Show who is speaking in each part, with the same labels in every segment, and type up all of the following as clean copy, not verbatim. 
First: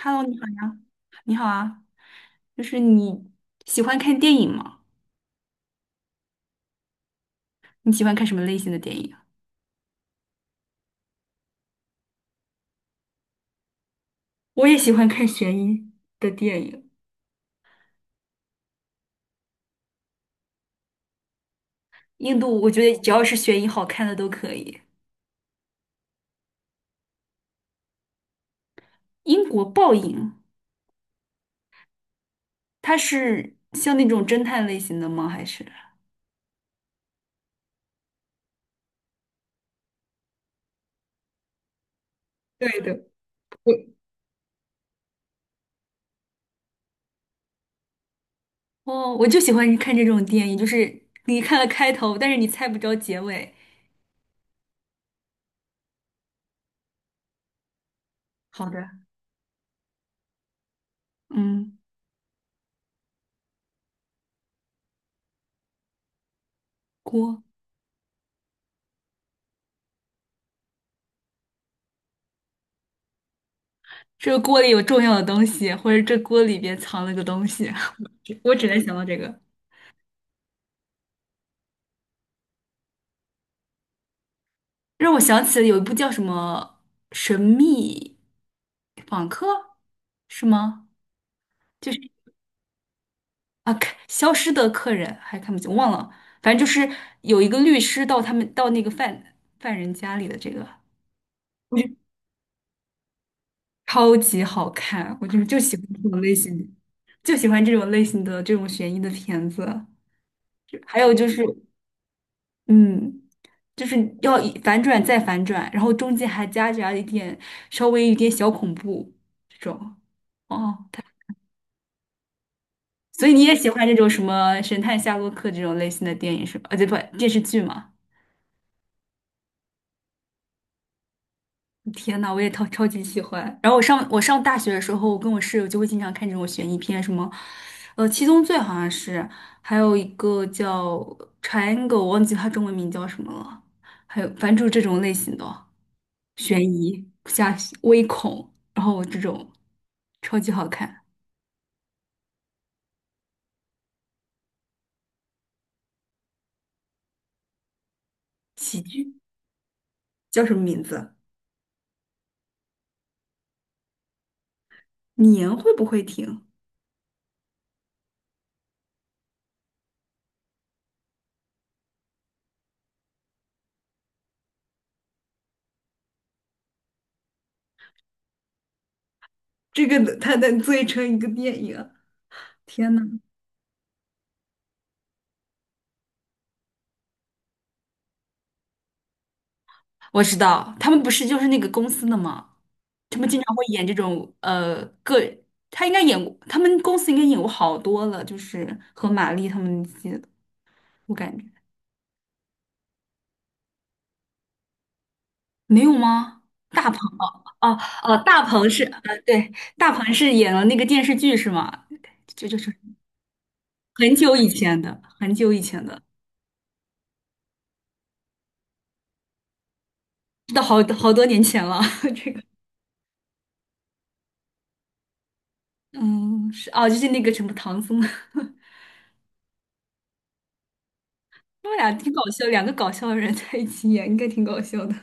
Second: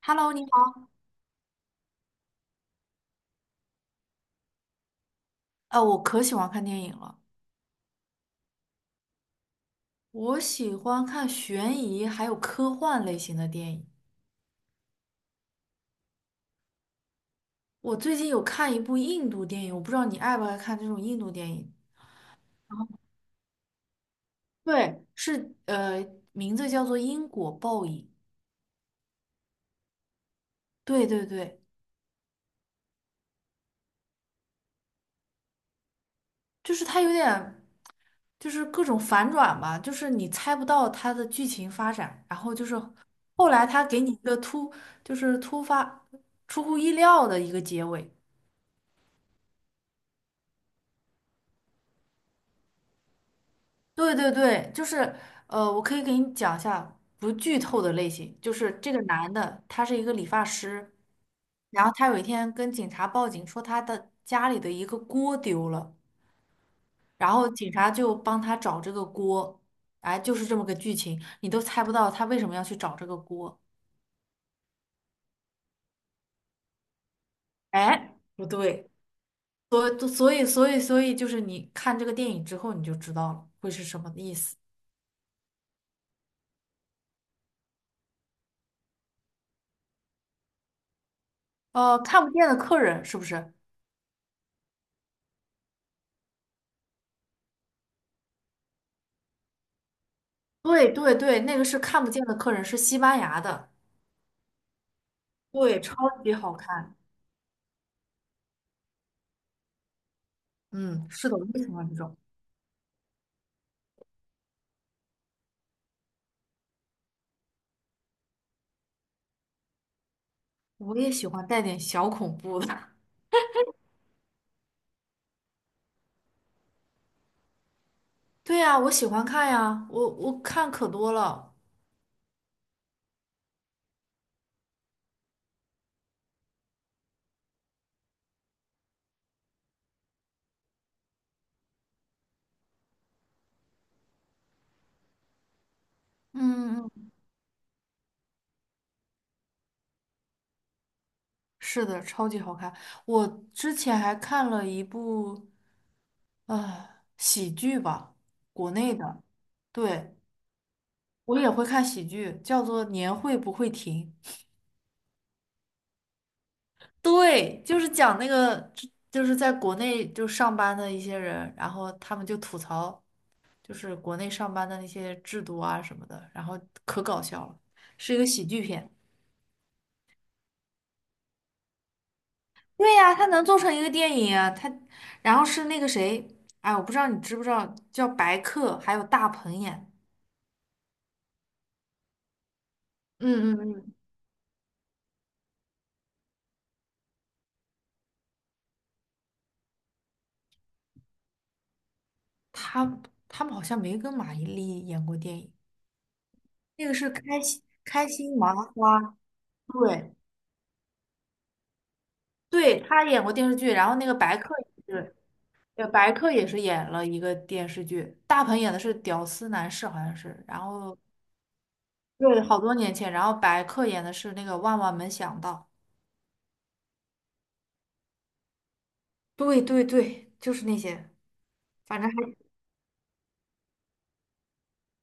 Speaker 1: Hello，
Speaker 2: Hello，
Speaker 1: 你
Speaker 2: 你
Speaker 1: 好呀，
Speaker 2: 好。
Speaker 1: 你好啊，就是你喜欢看电影吗？
Speaker 2: 我可喜欢看电影了，
Speaker 1: 你喜欢看什么类型的电影啊
Speaker 2: 我喜欢看悬疑还有科幻类型的电影。
Speaker 1: 我也喜欢看悬疑的电影，
Speaker 2: 我最近有看一部印度电影，我不知道你爱不爱看这种印度电影。
Speaker 1: 印度我觉得只要是悬疑好看的都可以。
Speaker 2: 对，是名字叫做《因果报应》。
Speaker 1: 英国报应，
Speaker 2: 对对对，
Speaker 1: 它是像那种侦探类型的吗？还是？
Speaker 2: 就是它有点就是各种反转吧，就是你猜不到它的剧情发展，然后就是
Speaker 1: 对的，
Speaker 2: 后来
Speaker 1: 我
Speaker 2: 它给你一个突，就是突发出乎意料的一个结尾。
Speaker 1: 哦，我就喜欢看这种电影，就是你看了开头，但是你猜不着结尾。
Speaker 2: 对对对，就是,我可以给你讲一下不剧透的类型，就
Speaker 1: 好
Speaker 2: 是
Speaker 1: 的，
Speaker 2: 这个男的他是一个理发师，
Speaker 1: 嗯，
Speaker 2: 然后他有一天跟警察报警说他的家里的一个锅丢了，然
Speaker 1: 锅，
Speaker 2: 后警察就帮他找这个锅，哎，就是这么个剧情，你都猜不到他为什么要去找这个锅，
Speaker 1: 这个锅里有重要的东西，或者这锅里边藏了个东西，我
Speaker 2: 哎，
Speaker 1: 只
Speaker 2: 不
Speaker 1: 我只能
Speaker 2: 对，
Speaker 1: 想到这个。
Speaker 2: 所以就是你看这个电影之后你就知道了会是什么意思，
Speaker 1: 让我想起了有一部叫什么《神秘访客》，是吗？就是
Speaker 2: 看不见的客人是不是？
Speaker 1: 啊，看消失的客人还看不清，忘了，反正就是有一个律师到他们到那个犯人家里的这个，
Speaker 2: 对对对，那个
Speaker 1: 我
Speaker 2: 是
Speaker 1: 觉得
Speaker 2: 看不见的客人，是西班牙的，
Speaker 1: 超级好看，我就是就喜
Speaker 2: 对，
Speaker 1: 欢
Speaker 2: 超
Speaker 1: 这种
Speaker 2: 级
Speaker 1: 类
Speaker 2: 好
Speaker 1: 型的，
Speaker 2: 看。
Speaker 1: 就喜欢这种类型的这种悬疑的片子。就还
Speaker 2: 嗯，
Speaker 1: 有就
Speaker 2: 是的，
Speaker 1: 是，
Speaker 2: 我也喜欢这种，
Speaker 1: 嗯，就是要以反转再反转，然后中间还夹杂一点稍微有点小恐怖这种。哦。
Speaker 2: 我也喜欢带点小恐怖的。
Speaker 1: 所以你也喜欢这种什么神探夏洛克这种类型的电影是吧？啊，对不，电视剧嘛。
Speaker 2: 对呀，我喜欢看呀，我看可多了。
Speaker 1: 天呐，我也超级喜欢。然后我上大学的时候，我跟我室友就会经常看这种悬疑片，什么，《七宗罪》好像是，还有一个叫《Triangle》，我忘记它中文名叫什么了。还有，反正就是这种类型的悬
Speaker 2: 嗯
Speaker 1: 疑
Speaker 2: 嗯，
Speaker 1: 加微恐，然后这种超级好看。
Speaker 2: 是的，超级好看。我之前还看了一部呃喜剧吧，国
Speaker 1: 喜
Speaker 2: 内
Speaker 1: 剧
Speaker 2: 的，对，
Speaker 1: 叫什么名字？
Speaker 2: 我也会看喜剧，叫做《年会不会停》。
Speaker 1: 年会不会停？
Speaker 2: 对，就是讲那个，就是在国内就上班的一些人，然后他们就吐槽，就是国内上班的那些制度啊什么的，然后可搞笑了，是一个喜剧片。
Speaker 1: 这个它能做成一个电影。天
Speaker 2: 对
Speaker 1: 呐，
Speaker 2: 呀，他能做成一个电影啊，他，然后是那个谁，哎，我不知道你知不知道，叫白客，还有大鹏演，
Speaker 1: 我知道，他们不是就是那个公司的吗？他们经常
Speaker 2: 嗯嗯
Speaker 1: 会演这
Speaker 2: 嗯，
Speaker 1: 种他应该演过，他们公司应该演过好多了，就是和玛丽他们那些的我感觉
Speaker 2: 他他们好像没跟马伊琍演过电影。
Speaker 1: 没有吗？
Speaker 2: 那
Speaker 1: 大
Speaker 2: 个
Speaker 1: 鹏
Speaker 2: 是开心
Speaker 1: 大
Speaker 2: 麻
Speaker 1: 鹏是
Speaker 2: 花，
Speaker 1: 对，大鹏
Speaker 2: 对，
Speaker 1: 是演了那个电视剧是吗？就就是
Speaker 2: 对，他演过电视剧，然后那个
Speaker 1: 很久
Speaker 2: 白
Speaker 1: 以
Speaker 2: 客
Speaker 1: 前
Speaker 2: 也
Speaker 1: 的，
Speaker 2: 是。
Speaker 1: 很久以前
Speaker 2: 对，
Speaker 1: 的，
Speaker 2: 白客也是演了一个电视剧，大鹏演的是屌丝男士，好像是，然
Speaker 1: 都好
Speaker 2: 后
Speaker 1: 好多年前了。这
Speaker 2: 对，
Speaker 1: 个
Speaker 2: 好多年前，然后白客演的是那个万万没想到，
Speaker 1: 嗯是哦，就是那个什么唐僧，他
Speaker 2: 对对对，就是那些，
Speaker 1: 们俩
Speaker 2: 反正
Speaker 1: 挺
Speaker 2: 还
Speaker 1: 搞笑，两个搞笑的人在一起演，应该挺搞笑的。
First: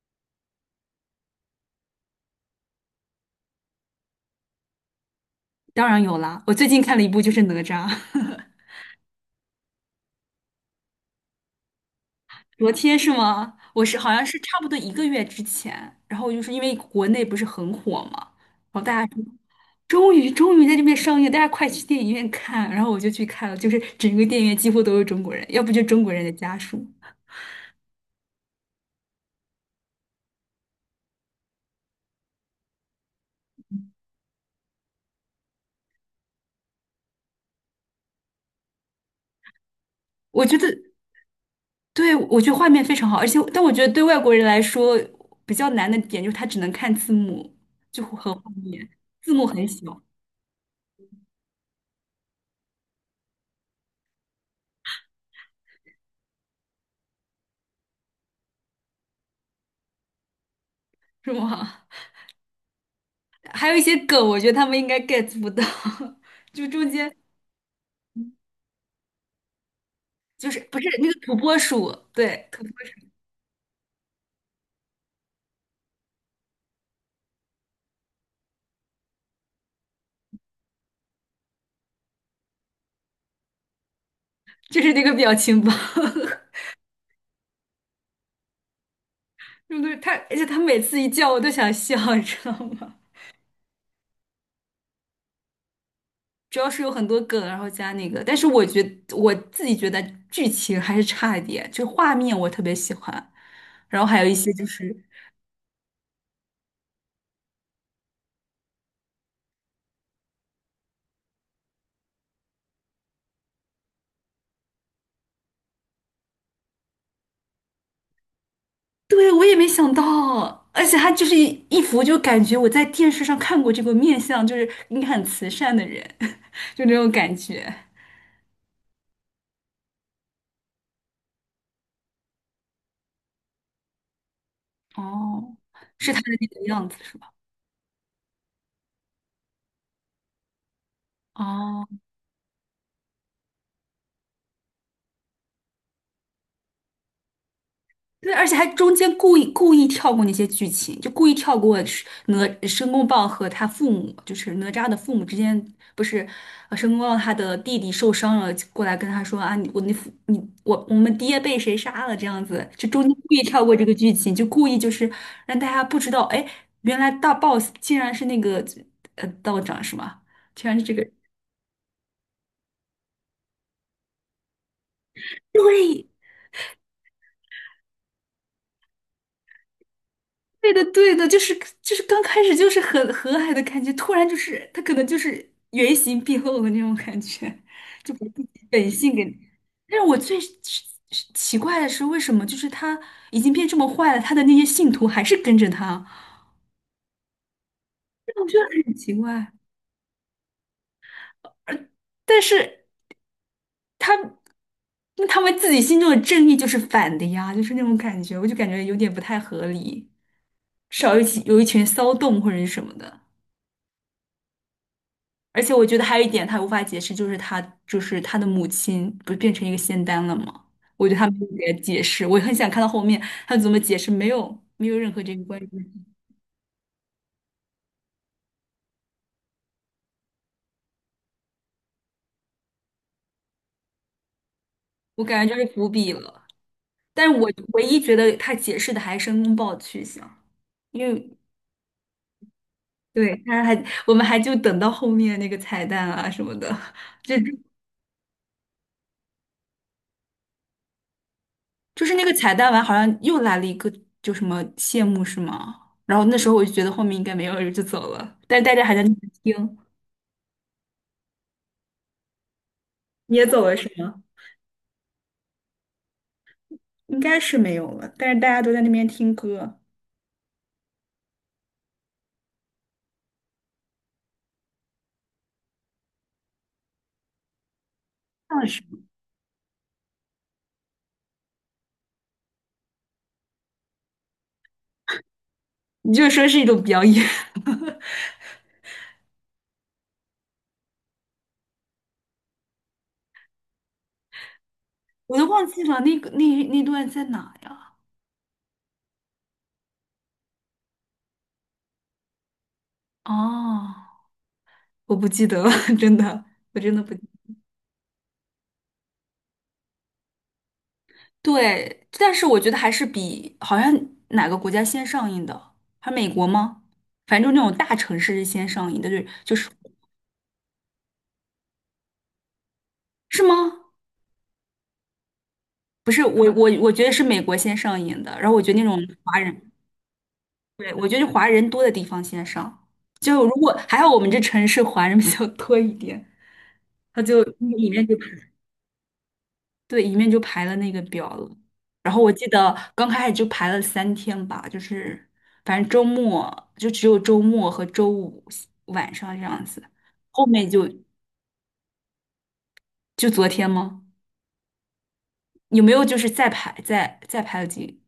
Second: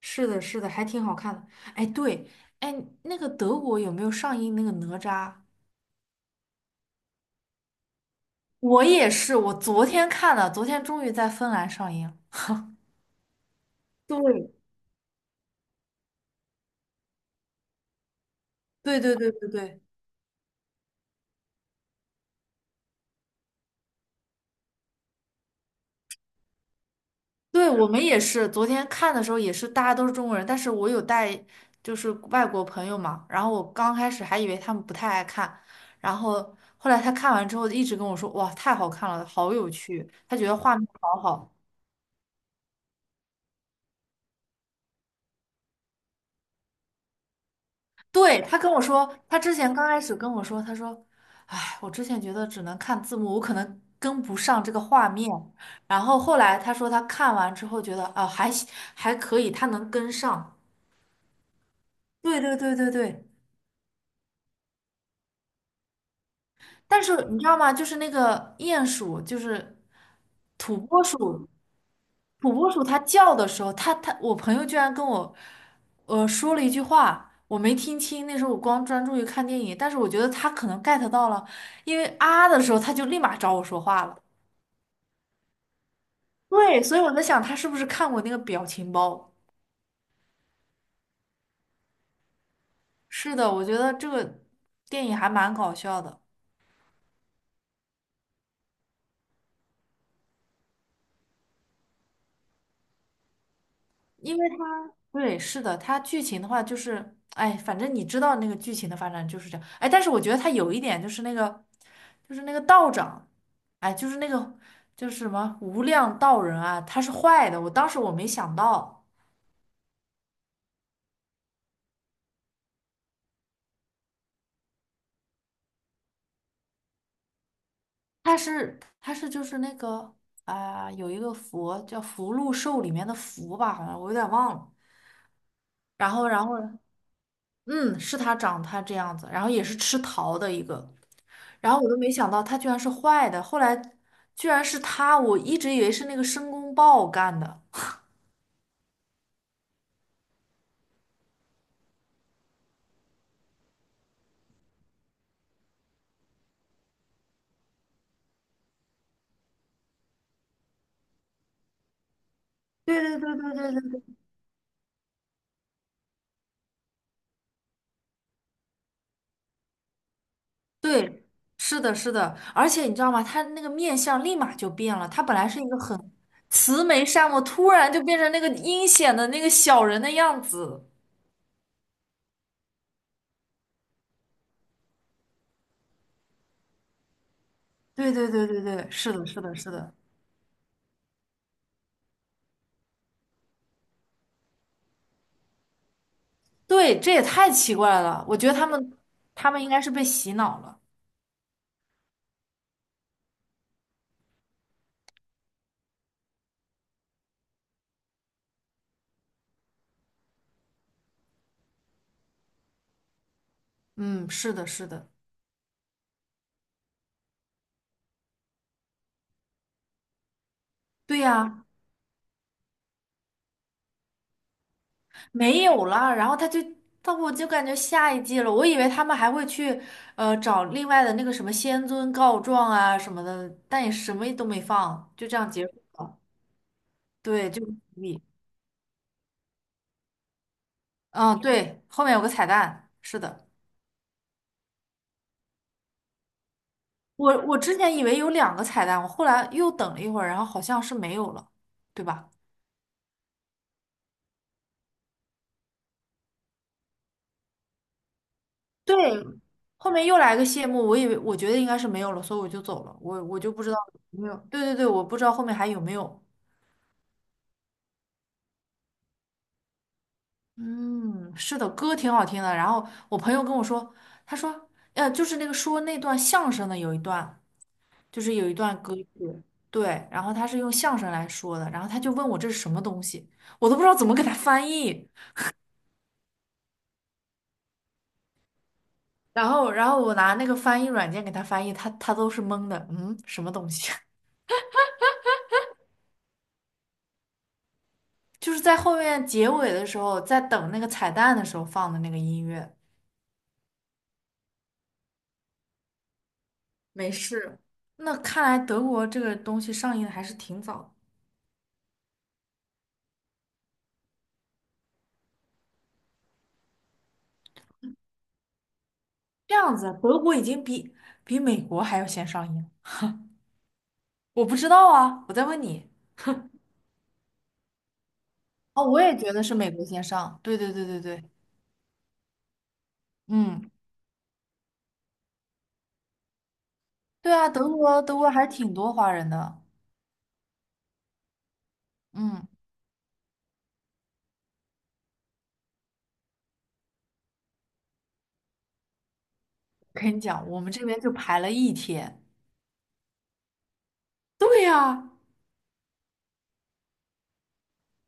Speaker 2: 是的，是的，还挺好看的。哎，对，哎，那个德国有没有上映那个哪吒？
Speaker 1: 当然有啦，我最近看了一部就是哪吒，
Speaker 2: 我也是，我昨天看的，昨天终于在芬兰上映。
Speaker 1: 昨天是吗？我是好像是
Speaker 2: 对，
Speaker 1: 差不多一个月之前，然后就是因为国内不是很火嘛，然后大
Speaker 2: 对
Speaker 1: 家
Speaker 2: 对
Speaker 1: 说
Speaker 2: 对对对，
Speaker 1: 终于在这边上映，大家快去电影院看，然后我就去看了，就是整个电影院几乎都是中国人，要不就中国人的家属。
Speaker 2: 对，我们也是，昨天看的时候也是，大家都是中国人，但是我有带就是外国朋友嘛，然后我刚开始还以为他们不太爱看，然后后来他看完之后一直跟我说，哇，太好看了，好有趣，他
Speaker 1: 我
Speaker 2: 觉
Speaker 1: 觉
Speaker 2: 得
Speaker 1: 得，
Speaker 2: 画面好好。
Speaker 1: 对，我觉得画面非常好，而且但我觉得对外国人来说比较难的点就是他只能看字幕，就很
Speaker 2: 对，
Speaker 1: 画
Speaker 2: 他跟我
Speaker 1: 面，
Speaker 2: 说，
Speaker 1: 字
Speaker 2: 他
Speaker 1: 幕
Speaker 2: 之
Speaker 1: 很
Speaker 2: 前刚
Speaker 1: 小，
Speaker 2: 开始跟我说，他说，哎，我之前觉得只能看字幕，我可能跟不上这个画面，然后后来他说他看完之后觉得啊，还可以，他能跟上。
Speaker 1: 是吗？
Speaker 2: 对对对对对，
Speaker 1: 还有一些梗，我觉得他们应该 get 不到，就中
Speaker 2: 但
Speaker 1: 间
Speaker 2: 是你知道吗？就是那个鼹鼠，就是
Speaker 1: 就是
Speaker 2: 土
Speaker 1: 不是
Speaker 2: 拨
Speaker 1: 那
Speaker 2: 鼠，
Speaker 1: 个土拨鼠，对，
Speaker 2: 土
Speaker 1: 土
Speaker 2: 拨
Speaker 1: 拨
Speaker 2: 鼠它
Speaker 1: 鼠
Speaker 2: 叫的时候，它，我朋友居然跟我，说了一句话，我没听清，那时候我光专注于看电影，但是我觉得它可能 get 到了，因为啊的时候，它就立马找我说话了。
Speaker 1: 就是那个表情包，
Speaker 2: 对，所以我在想，他是不是看过那个表情包？
Speaker 1: 对对？他而且他每次一叫我都想笑，你知道吗？
Speaker 2: 是的，我觉得这个电影还蛮搞笑的。
Speaker 1: 主要是有很多梗，然后加那个，但是我觉得我自己觉得剧情还是差一点，就画面我特别喜欢，然后还有一
Speaker 2: 因为
Speaker 1: 些就
Speaker 2: 他
Speaker 1: 是，
Speaker 2: 对，是的，他剧情的话就是，哎，反正你知道那个剧情的发展就是这样，哎，但是我觉得他有一点就是那个，就是那个道长，哎，就是那个就是什么无量道人啊，他是坏的，我当时,我没想到，
Speaker 1: 对，我也没想到，而且他就是一一幅就感觉我在电视上看过这个面相，就是应该很慈善的人，就那种感觉。
Speaker 2: 他是就是那个啊、有一个佛叫福禄寿里面的福吧，好像我有点忘了，
Speaker 1: 哦，
Speaker 2: 然
Speaker 1: 是他
Speaker 2: 后
Speaker 1: 的那
Speaker 2: 然后
Speaker 1: 个样子是吧？
Speaker 2: 嗯，是他长他这样子，然后也是吃桃的一个。然后我
Speaker 1: 哦，
Speaker 2: 都没想到他居然是坏的，后来居然是他，我一直以为是那个申公豹干的。
Speaker 1: 对，而且还中间故意跳过那些剧情，就故意跳过是哪申公豹和他父母，就是哪吒的父母之间，不是，申公豹他的弟弟受伤了，过来跟他说啊，你我你父你我们爹被谁杀了这样子，就中间
Speaker 2: 对
Speaker 1: 故
Speaker 2: 对
Speaker 1: 意
Speaker 2: 对
Speaker 1: 跳过
Speaker 2: 对
Speaker 1: 这个
Speaker 2: 对
Speaker 1: 剧情，就故意就是让大家不知道，哎，原来大 boss 竟然是那个道长是吗？竟然是这
Speaker 2: 对，
Speaker 1: 个，
Speaker 2: 对，是的，是的，而且你知道吗？他那个面相立马就变了，他本来是一个很
Speaker 1: 对，
Speaker 2: 慈眉善目，突然就变成那个阴险的那个小人的样
Speaker 1: 对的，
Speaker 2: 子。
Speaker 1: 对的，就是就是刚开始就是很和蔼的感觉，突然就是他可能就是原形毕露的那种感觉，就
Speaker 2: 对
Speaker 1: 把
Speaker 2: 对
Speaker 1: 自
Speaker 2: 对
Speaker 1: 己
Speaker 2: 对对，
Speaker 1: 本
Speaker 2: 是
Speaker 1: 性给。
Speaker 2: 的，是的，是的，
Speaker 1: 但是我最是奇怪的是，为什么就是他已经变这么坏了，他的那些信徒还是跟着他，
Speaker 2: 对，这也太奇怪了。我 觉
Speaker 1: 我
Speaker 2: 得
Speaker 1: 觉
Speaker 2: 他
Speaker 1: 得很
Speaker 2: 们
Speaker 1: 奇
Speaker 2: 他
Speaker 1: 怪。
Speaker 2: 们应该是被洗脑了。
Speaker 1: 但是他那他们自己心中的正义就是反的呀，就是那种感觉，我就感觉有点不太合理，至少有一起有一群骚动或者是什么的。
Speaker 2: 嗯，是的，是的，
Speaker 1: 而且我觉得还有一点他无法解释，就是他就是他的母亲不是变成一个仙丹了吗？我觉得
Speaker 2: 对
Speaker 1: 他没有
Speaker 2: 呀、
Speaker 1: 给他解释，我很想看到后面他怎么解释，没有任何这个关
Speaker 2: 没
Speaker 1: 系，
Speaker 2: 有了，然后他就，我就感觉下一季了，我以为他们还会去，找另外的那个什么仙尊告状啊什么的，但也什么都没放，
Speaker 1: 我
Speaker 2: 就这
Speaker 1: 感
Speaker 2: 样
Speaker 1: 觉就
Speaker 2: 结
Speaker 1: 是
Speaker 2: 束。
Speaker 1: 伏笔了。但是我
Speaker 2: 对，就
Speaker 1: 唯一觉得他解释的还是申公豹的去向，因为
Speaker 2: 嗯，对，后面有个彩蛋，是
Speaker 1: 对
Speaker 2: 的，
Speaker 1: 他还我们还就等到后面那个彩蛋啊什么的，就
Speaker 2: 我之前以为有两个彩蛋，我后来又等了一会儿，然后好像是没有了，对
Speaker 1: 就是那
Speaker 2: 吧？
Speaker 1: 个彩蛋完好像又来了一个就什么谢幕是吗？然后那时候我就觉得后面应该没有人就走了，但是大家还
Speaker 2: 对，
Speaker 1: 在那边听。
Speaker 2: 后面又来个谢幕，我以为我觉得应该是没有了，所以我就走了，我
Speaker 1: 你
Speaker 2: 我
Speaker 1: 也
Speaker 2: 就不
Speaker 1: 走
Speaker 2: 知
Speaker 1: 了
Speaker 2: 道
Speaker 1: 是
Speaker 2: 有
Speaker 1: 吗？
Speaker 2: 没有，对对对，我不知道后面还有没有。
Speaker 1: 应该是没有了，但是大家都在那边听歌。
Speaker 2: 嗯，是的，歌挺好听的。然后我朋友跟我说，他说，就是那个说那段相声的有一段，就是有一
Speaker 1: 那
Speaker 2: 段
Speaker 1: 是，
Speaker 2: 歌曲，对，然后他是用相声来说的，然后他就问我这是什么东西，我都不知道怎么给他翻译。
Speaker 1: 你就说是一种表演，
Speaker 2: 然后,我拿那个翻译软件给他翻译，他都是懵的，嗯，什么东西？
Speaker 1: 我都忘记了那个那段在哪呀？
Speaker 2: 就是在后面结尾的时候，在等那个彩蛋的时候放的那个音乐。
Speaker 1: 哦，我不记得了，真的，我真的
Speaker 2: 没
Speaker 1: 不记得
Speaker 2: 事，那看来德国这个东西上映的还是挺早的
Speaker 1: 对，但是我觉得还是比好像哪个国家先上映的，还美国吗？反正就那种大城市是先上映的，对，就
Speaker 2: 这
Speaker 1: 是
Speaker 2: 样子，德国已经比美国还要先上映。
Speaker 1: 是吗？
Speaker 2: 我不知道啊，我在问你。
Speaker 1: 不是，我觉得是美国先上映的，然后我觉得那
Speaker 2: 哦，
Speaker 1: 种
Speaker 2: 我也觉
Speaker 1: 华
Speaker 2: 得是
Speaker 1: 人。
Speaker 2: 美国先上。对对对
Speaker 1: 对，
Speaker 2: 对
Speaker 1: 我觉
Speaker 2: 对，
Speaker 1: 得华人多的地方先上，就如
Speaker 2: 嗯，
Speaker 1: 果还好我们这城市华人比较多一点，他
Speaker 2: 对
Speaker 1: 就
Speaker 2: 啊，德
Speaker 1: 里
Speaker 2: 国
Speaker 1: 面就
Speaker 2: 德
Speaker 1: 排
Speaker 2: 国还挺多华人的。
Speaker 1: 对里面就排了那个表了。然后我记
Speaker 2: 嗯，
Speaker 1: 得刚开始就排了三天吧，就是反正周末就只有周末和周五晚上这样子，
Speaker 2: 跟你
Speaker 1: 后
Speaker 2: 讲，我
Speaker 1: 面
Speaker 2: 们这
Speaker 1: 就
Speaker 2: 边就排了一天。
Speaker 1: 就昨天吗？
Speaker 2: 对呀，
Speaker 1: 有没有就是再排了几？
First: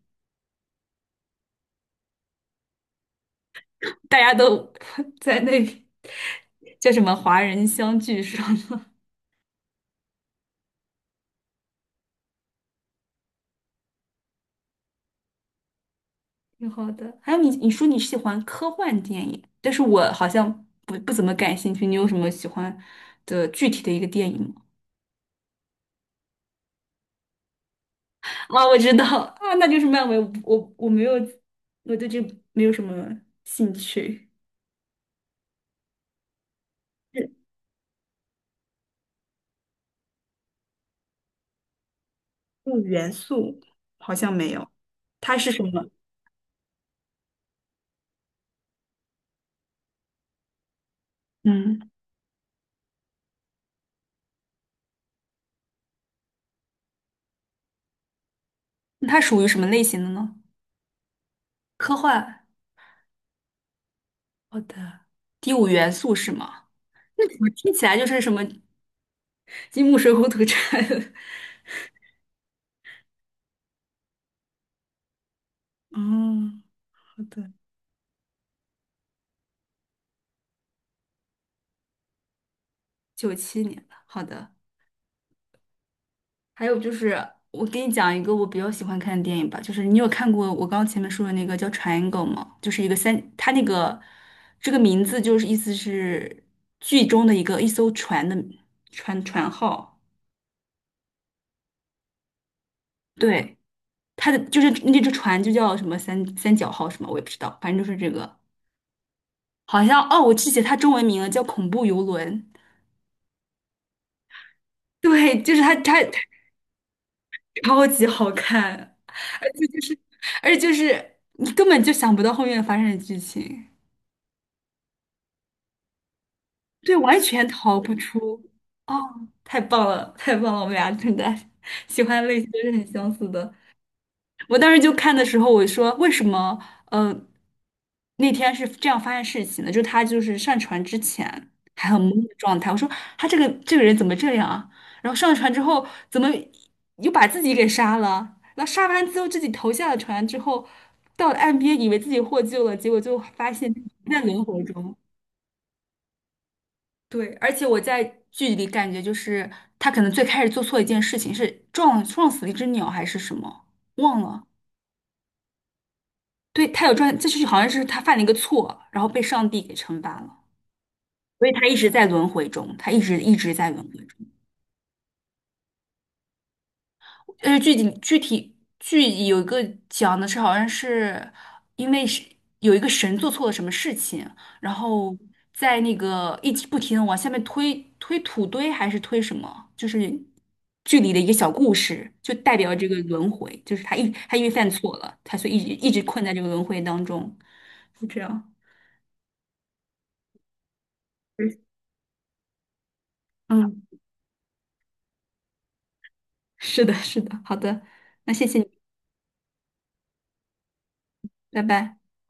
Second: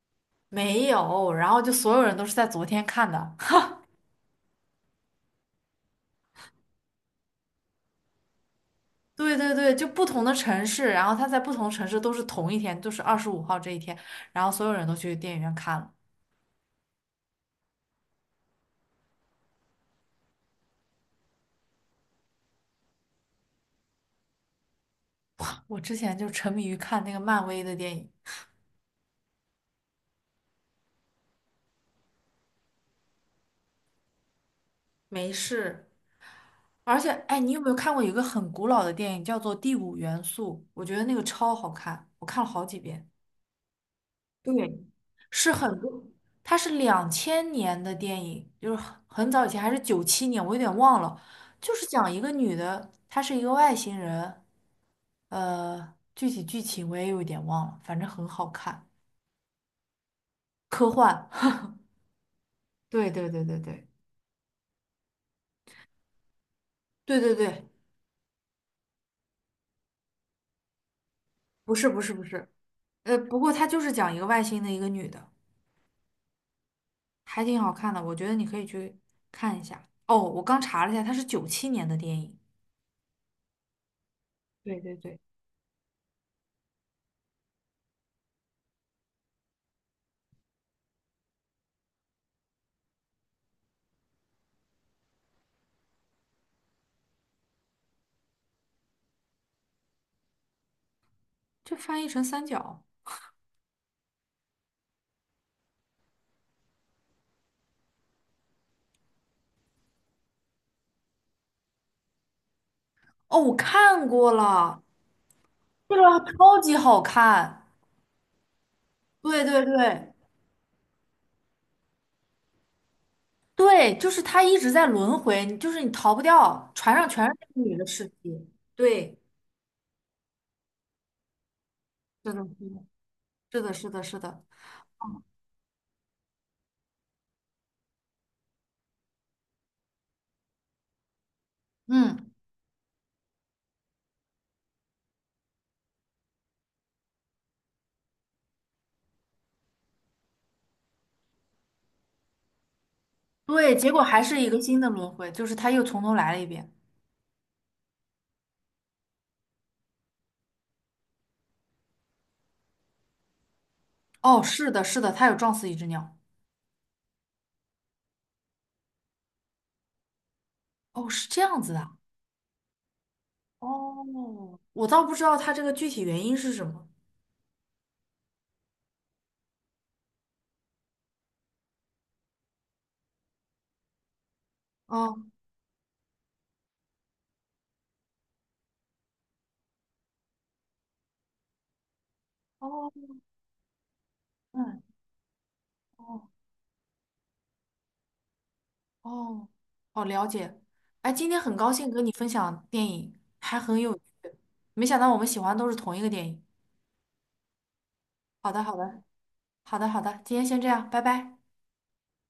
Speaker 2: 没有，然后就所有人都是在昨天看的。
Speaker 1: 大家都 在那叫什么华人相聚上？
Speaker 2: 对对对，就不同的城市，然后他在不同城市都是同一天，就是25号这一天，然后所有人都去电影院看了。
Speaker 1: 挺好的。还有你，你说你喜欢科幻电影，但是我好像不怎么感兴趣。你有什么喜欢的具体的一个电影吗？
Speaker 2: 我之前就沉迷于看那个漫威的电影，
Speaker 1: 啊，我知道 啊，那就是漫威。我没有，我对这没有什么兴趣。
Speaker 2: 没事。而且，
Speaker 1: 是
Speaker 2: 哎，你有没有看过一个很古老的电影，叫做《第五元素》？我觉得那个超好看，我看了好几
Speaker 1: 嗯，
Speaker 2: 遍。
Speaker 1: 元素好像没有，
Speaker 2: 对，
Speaker 1: 它是
Speaker 2: 是
Speaker 1: 什
Speaker 2: 很
Speaker 1: 么？
Speaker 2: 多，它是2000年的电影，就是很早以前，还是九七年，我有点忘了。就
Speaker 1: 嗯，
Speaker 2: 是讲一个女的，她是一个外星人，具体剧情我也有点忘了，反正很好看，
Speaker 1: 那它属于什么类型的呢？
Speaker 2: 科幻。
Speaker 1: 科幻。
Speaker 2: 对对对对对，
Speaker 1: 好的，第五元素是吗？
Speaker 2: 对
Speaker 1: 那
Speaker 2: 对
Speaker 1: 怎么
Speaker 2: 对，
Speaker 1: 听起来就是什么金木水火土这
Speaker 2: 不是，不过它就是讲一个外星的一个女的。
Speaker 1: 哦，好
Speaker 2: 还
Speaker 1: 的，
Speaker 2: 挺好看的，我觉得你可以去看一下。哦，我刚查了一下，它是九七年的电影，
Speaker 1: 九七年的。好的。
Speaker 2: 对对对，
Speaker 1: 还有就是，我给你讲一个我比较喜欢看的电影吧，就是你有看过我刚刚前面说的那个叫《Triangle》吗？就是一个三，它那个这个名字就是意思是剧中的一个一艘船的船号，
Speaker 2: 就翻译成三角。
Speaker 1: 对，它的就是那只船就叫什么三角号什么，我也不知道，反正就是这个，好像哦，我记起它中文名了，叫《恐怖游轮》，
Speaker 2: 哦，我看过了，
Speaker 1: 对，就是它
Speaker 2: 这个超级好看，
Speaker 1: 超级好看，
Speaker 2: 对
Speaker 1: 而
Speaker 2: 对
Speaker 1: 且就是
Speaker 2: 对
Speaker 1: 而且就是你根本就想不到后面发生的剧情。
Speaker 2: 对，就是他一直在轮回，你就是你逃不掉，
Speaker 1: 对，
Speaker 2: 船上
Speaker 1: 完
Speaker 2: 全是
Speaker 1: 全
Speaker 2: 那个女
Speaker 1: 逃
Speaker 2: 的
Speaker 1: 不
Speaker 2: 尸
Speaker 1: 出。
Speaker 2: 体。
Speaker 1: 哦，
Speaker 2: 对，
Speaker 1: 太棒了，太棒了，我们俩真的喜欢的
Speaker 2: 是
Speaker 1: 类
Speaker 2: 的，
Speaker 1: 型都是很相似的。
Speaker 2: 是的，是的，是的，是的。
Speaker 1: 我当时就看的时候，我说为什么？呃，那天是这样发现事情的，就是他就是上船之前还很懵
Speaker 2: 嗯，
Speaker 1: 的状态。我说他这个人怎么这样啊？然后上船之后怎么又把自己给杀了？那杀完之后自己投下了船之后，到了岸边以为自己获救了，结果就发现
Speaker 2: 对，结果
Speaker 1: 在
Speaker 2: 还是
Speaker 1: 轮
Speaker 2: 一个
Speaker 1: 回
Speaker 2: 新的
Speaker 1: 中。
Speaker 2: 轮回，就是他又从头来了一遍。
Speaker 1: 对，而且我在剧里感觉就是他可能最开始做错一件事情，是撞死了一只鸟还是什么，忘
Speaker 2: 哦，
Speaker 1: 了。
Speaker 2: 是的，是的，他有撞死一只鸟。
Speaker 1: 对，他有撞，这就是好像是他犯了一个错，然后被上帝给惩罚了，
Speaker 2: 哦，是这
Speaker 1: 所以
Speaker 2: 样
Speaker 1: 他
Speaker 2: 子
Speaker 1: 一直
Speaker 2: 的。
Speaker 1: 在轮回中，他一直在轮回中。
Speaker 2: 哦，我倒不知道它这个具体原因是什么。
Speaker 1: 具体剧有一个讲的是，好像是因为是有一个神做错了什么事情，然后
Speaker 2: 哦
Speaker 1: 在那个一直不停的往下面推土堆还是推什么，就是剧里的一个小故事，就代表这
Speaker 2: 哦，
Speaker 1: 个轮回，就是他因为犯
Speaker 2: 嗯，
Speaker 1: 错了，他所以一直
Speaker 2: 哦
Speaker 1: 困在这个轮回当中，就这样。
Speaker 2: 哦哦，了解。哎，今天很高兴跟你分享电影，还很
Speaker 1: 嗯，
Speaker 2: 有趣。没想到我们喜欢都是同一个电影。
Speaker 1: 是的，是的，好的，那谢
Speaker 2: 好
Speaker 1: 谢
Speaker 2: 的，
Speaker 1: 你，
Speaker 2: 好的，好的，好的，今天先这样，拜拜。
Speaker 1: 拜拜。